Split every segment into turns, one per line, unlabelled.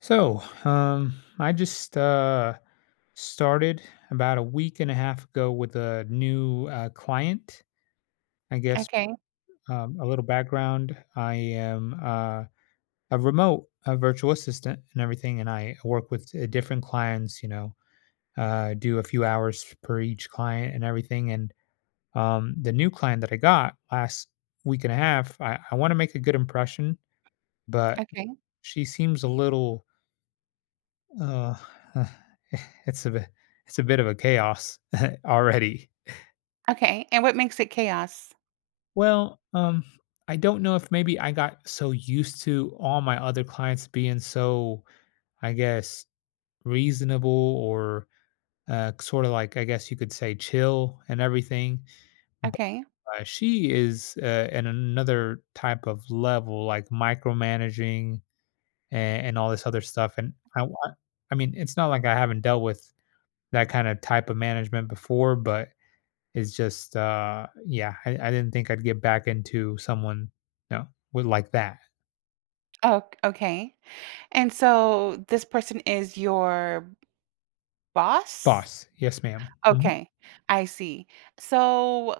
So I just started about a week and a half ago with a new client. I guess
Okay,
a little background. I am a remote virtual assistant and everything, and I work with different clients. Do a few hours per each client and everything. And the new client that I got last week and a half, I want to make a good impression, but
okay,
she seems a little. Oh, uh, it's a bit, it's a bit of a chaos already.
okay, and what makes it chaos?
Well, I don't know if maybe I got so used to all my other clients being so, I guess, reasonable or sort of like I guess you could say chill and everything. But
Okay.
she is in another type of level, like micromanaging and all this other stuff. And I mean, it's not like I haven't dealt with that kind of type of management before. But it's just, yeah, I didn't think I'd get back into someone, no, with like that.
Oh, okay, and so this person is your boss?
Boss, yes, ma'am. Mhm.
Okay, I see. So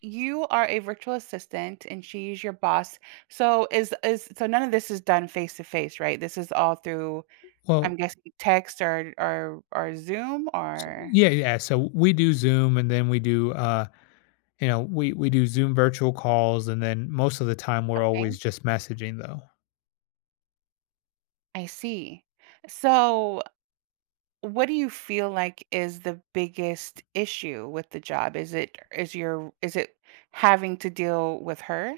you are a virtual assistant and she's your boss. So is so none of this is done face to face, right? This is all through,
Well,
I'm guessing, text or or Zoom or
yeah, yeah. So we do Zoom, and then we do, you know, we do Zoom virtual calls, and then most of the time we're
okay,
always just messaging though.
I see. So what do you feel like is the biggest issue with the job? Is it having to deal with her?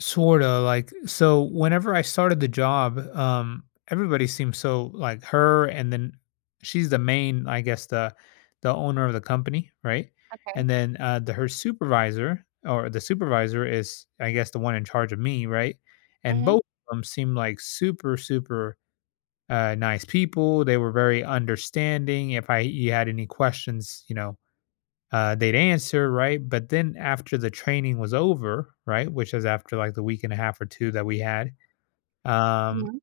Sorta, like, so whenever I started the job, everybody seemed so like her, and then she's the main, I guess, the owner of the company, right?
Okay.
And then the her supervisor, or the supervisor, is I guess the one in charge of me, right? And
Mhm.
both of them seemed like super, super nice people. They were very understanding. If I you had any questions, you know, they'd answer, right? But then after the training was over, right, which was after like the week and a half or two that we had, um,
Mhm.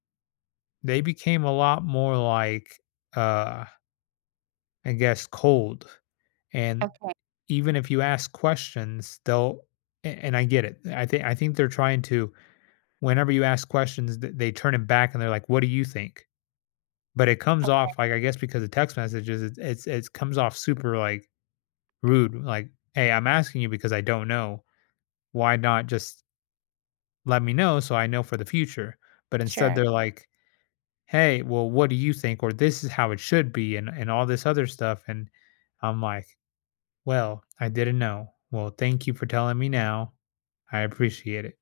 they became a lot more like, uh, I guess, cold. And
Okay.
even if you ask questions, they'll, and I get it. I think they're trying to. Whenever you ask questions, they turn it back and they're like, "What do you think?" But it comes off like, I guess because of text messages, it comes off super like rude. Like, "Hey, I'm asking you because I don't know." Why not just let me know so I know for the future? But instead
Sure.
they're like, hey, well, what do you think? Or this is how it should be, and all this other stuff. And I'm like, well, I didn't know. Well, thank you for telling me now. I appreciate it.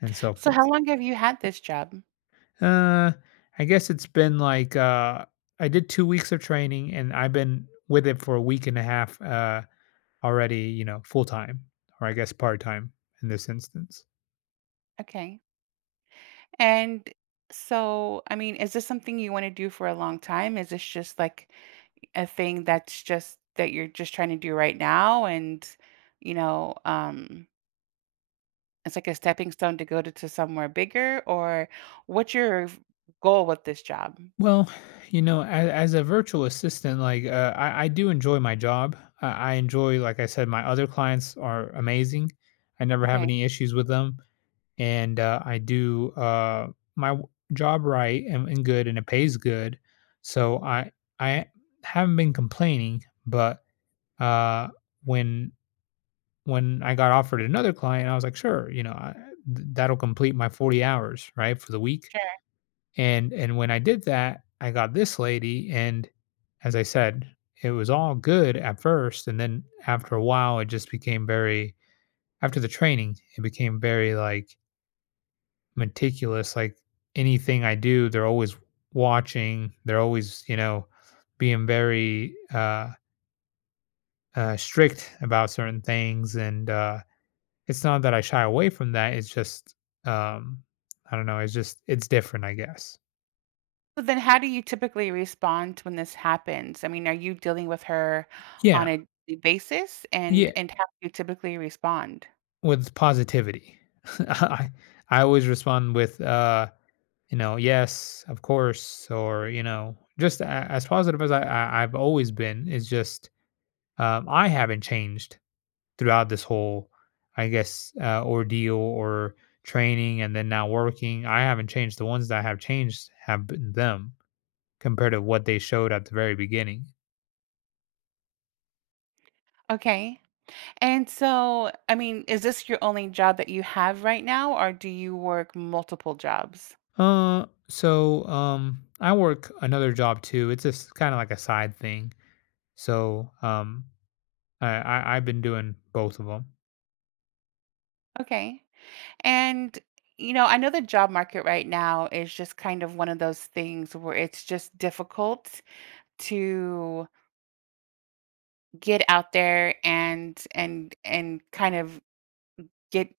And so
So how
forth.
long have you had this job?
Uh I guess it's been like I did 2 weeks of training, and I've been with it for a week and a half already, you know, full time, or I guess part time in this instance.
Okay. And so, I mean, is this something you want to do for a long time? Is this just like a thing that you're just trying to do right now and you know, um it's like a stepping stone to to somewhere bigger, or what's your goal with this job?
Well, you know, as a virtual assistant, like I do enjoy my job. I enjoy, like I said, my other clients are amazing. I never have
Okay,
any issues with them, and I do my job right and good, and it pays good. So I haven't been complaining, but uh, when when I got offered another client, I was like, sure, you know, that'll complete my 40 hours right for the week.
sure.
And when I did that, I got this lady, and as I said, it was all good at first, and then after a while, it just became very. After the training, it became very like meticulous. Like anything I do, they're always watching. They're always, you know, being very strict about certain things. And it's not that I shy away from that. It's just, um, I don't know. It's just, it's different, I guess.
So then how do you typically respond when this happens? I mean, are you dealing with her on
Yeah.
a daily basis, and
Yeah.
how do you typically respond?
With positivity. I I always respond with, you know, "Yes, of course," or, you know, just a as positive as I've always been. It's just, I haven't changed throughout this whole, I guess, ordeal or training and then now working. I haven't changed. The ones that I have changed have been them compared to what they showed at the very beginning.
Okay. And so, I mean, is this your only job that you have right now, or do you work multiple jobs?
I work another job too. It's just kinda like a side thing. So, I've been doing both of them.
Okay. And you know, I know the job market right now is just kind of one of those things where it's just difficult to get out there and kind of get,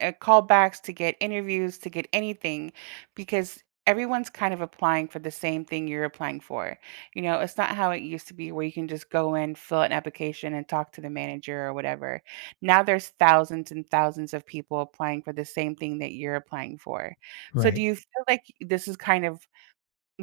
callbacks, to get interviews, to get anything, because everyone's kind of applying for the same thing you're applying for. You know, it's not how it used to be where you can just go in, fill out an application, and talk to the manager or whatever. Now there's thousands and thousands of people applying for the same thing that you're applying for. So do
Right.
you feel like this is kind of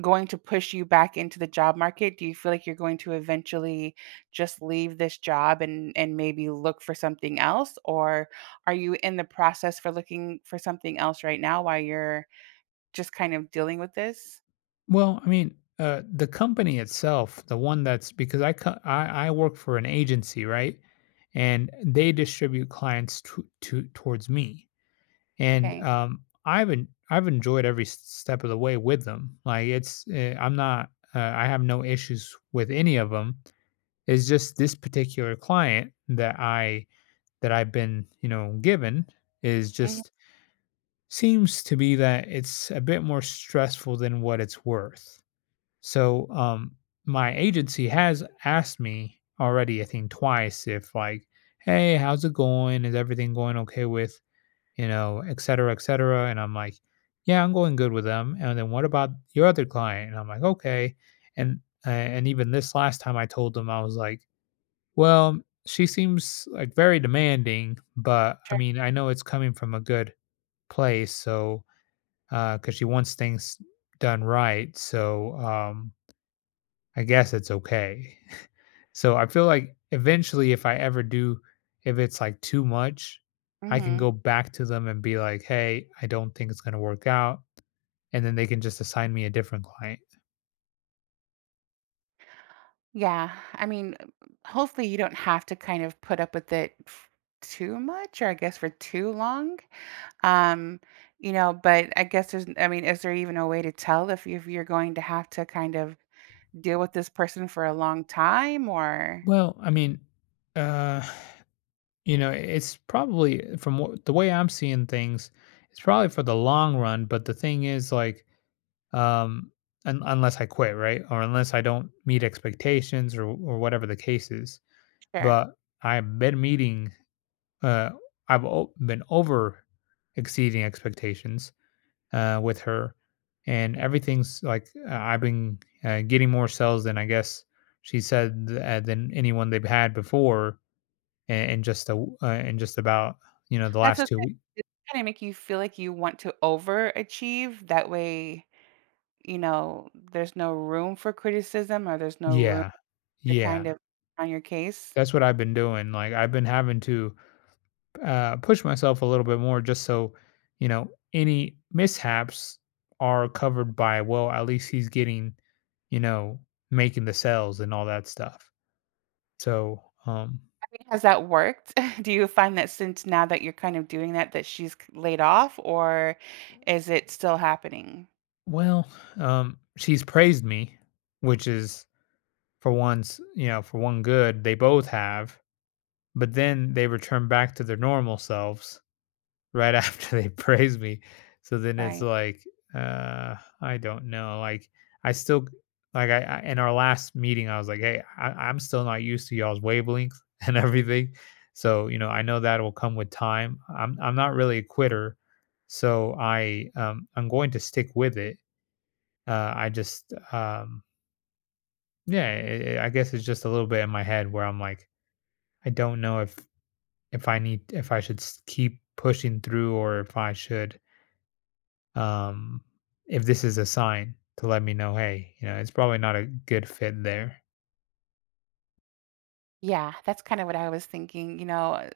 going to push you back into the job market? Do you feel like you're going to eventually just leave this job and maybe look for something else, or are you in the process for looking for something else right now while you're just kind of dealing with this?
Well, I mean, the company itself, the one that's because I, co- I work for an agency, right? And they distribute clients to towards me, and
Okay.
I've enjoyed every step of the way with them. Like it's I'm not I have no issues with any of them. It's just this particular client that I've been, you know, given, is
Mhm.
just seems to be that it's a bit more stressful than what it's worth. So, my agency has asked me already, I think twice, if like, hey, how's it going? Is everything going okay with, you know, et cetera, et cetera? And I'm like, yeah, I'm going good with them. And then what about your other client? And I'm like, okay. And and even this last time I told them, I was like, well, she seems like very demanding, but I mean, I know it's coming from a good place, so. Because she wants things done right, so, I guess it's okay. So, I feel like eventually if I ever do, if it's, like, too much, I can
Mhm.
go back to them and be like, "Hey, I don't think it's gonna work out," and then they can just assign me a different client.
Yeah. I mean, hopefully you don't have to kind of put up with too much, or I guess for too long. Um, you know, but I guess there's I mean, is there even a way to tell if you if you're going to have to kind of deal with this person for a long time or
Well, I mean, uh, you know, it's probably from what the way I'm seeing things, it's probably for the long run, but the thing is, like, um, unless I quit, right? Or unless I don't meet expectations, or whatever the case is.
sure.
But I've been meeting, uh, been over exceeding expectations with her. And everything's like I've been getting more sales than I guess she said than anyone they've had before, and just and just about, you know, the
That's
last
okay.
2 weeks.
It kinda make you feel like you want to overachieve, that way, you know, there's no room for criticism, or there's no room
Yeah,
to kind
yeah,
of on your case.
that's what I've been doing. Like I've been having to push myself a little bit more just so, you know, any mishaps are covered by, well, at least he's getting, you know, making the sales and all that stuff, so
I mean, has that worked? Do you find that since now that you're kind of doing that, that she's k laid off, or is it still happening?
well she's praised me, which is, for once, you know, for one good they both have. But then they return back to their normal selves, right, after they praise me. So then it's
Right.
like, I don't know. Like I still, like, I in our last meeting, I was like, hey, I'm still not used to y'all's wavelength and everything. So you know, I know that will come with time. I'm not really a quitter, so I I'm going to stick with it. I just yeah, I guess it's just a little bit in my head where I'm like, I don't know if I need if I should keep pushing through, or if I should, um, if this is a sign to let me know, hey, you know, it's probably not a good fit there.
Yeah, that's kinda what I was thinking, you know,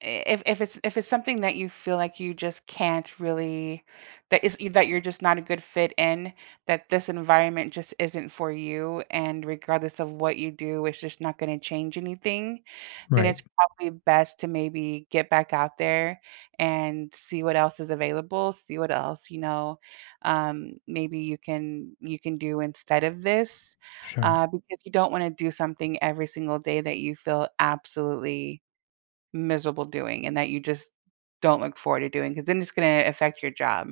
if if it's something that you feel like you just can't really that is that you're just not a good fit in that this environment just isn't for you, and regardless of what you do it's just not going to change anything, then
Right.
it's probably best to maybe get back out there and see what else is available, see what else, you know, maybe you can do instead of this
Sure.
because you don't want to do something every single day that you feel absolutely miserable doing and that you just don't look forward to doing, because then it's going to affect your job.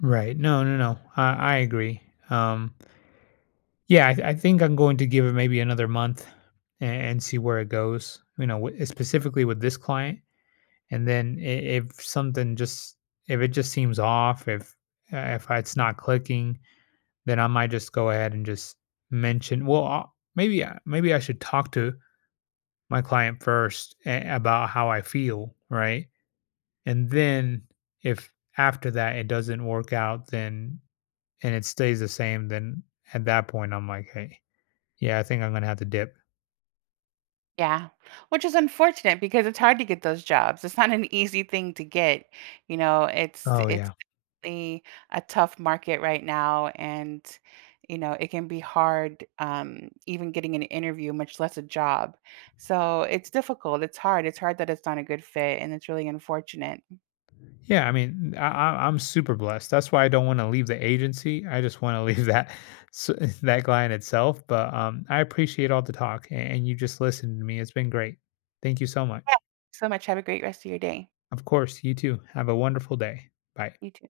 Right. No, no, no. I agree. Um, yeah, I think I'm going to give it maybe another month and see where it goes. You know, specifically with this client, and then if something just, if it just seems off, if it's not clicking, then I might just go ahead and just mention. Well, maybe I should talk to my client first about how I feel, right? And then if after that it doesn't work out, then and it stays the same, then at that point I'm like, hey, yeah, I think I'm gonna have to dip.
Yeah, which is unfortunate because it's hard to get those jobs. It's not an easy thing to get. You know, it's
Oh
it's
yeah,
a, a tough market right now, and you know it can be hard, even getting an interview, much less a job. So it's difficult. It's hard. It's hard that it's not a good fit, and it's really unfortunate.
yeah. I mean, I'm super blessed. That's why I don't want to leave the agency. I just want to leave that s- that client itself. But I appreciate all the talk, and you just listened to me. It's been great. Thank you so
Yeah.
much.
So much. Have a great rest of your day.
Of course, you too. Have a wonderful day. Bye.
You too.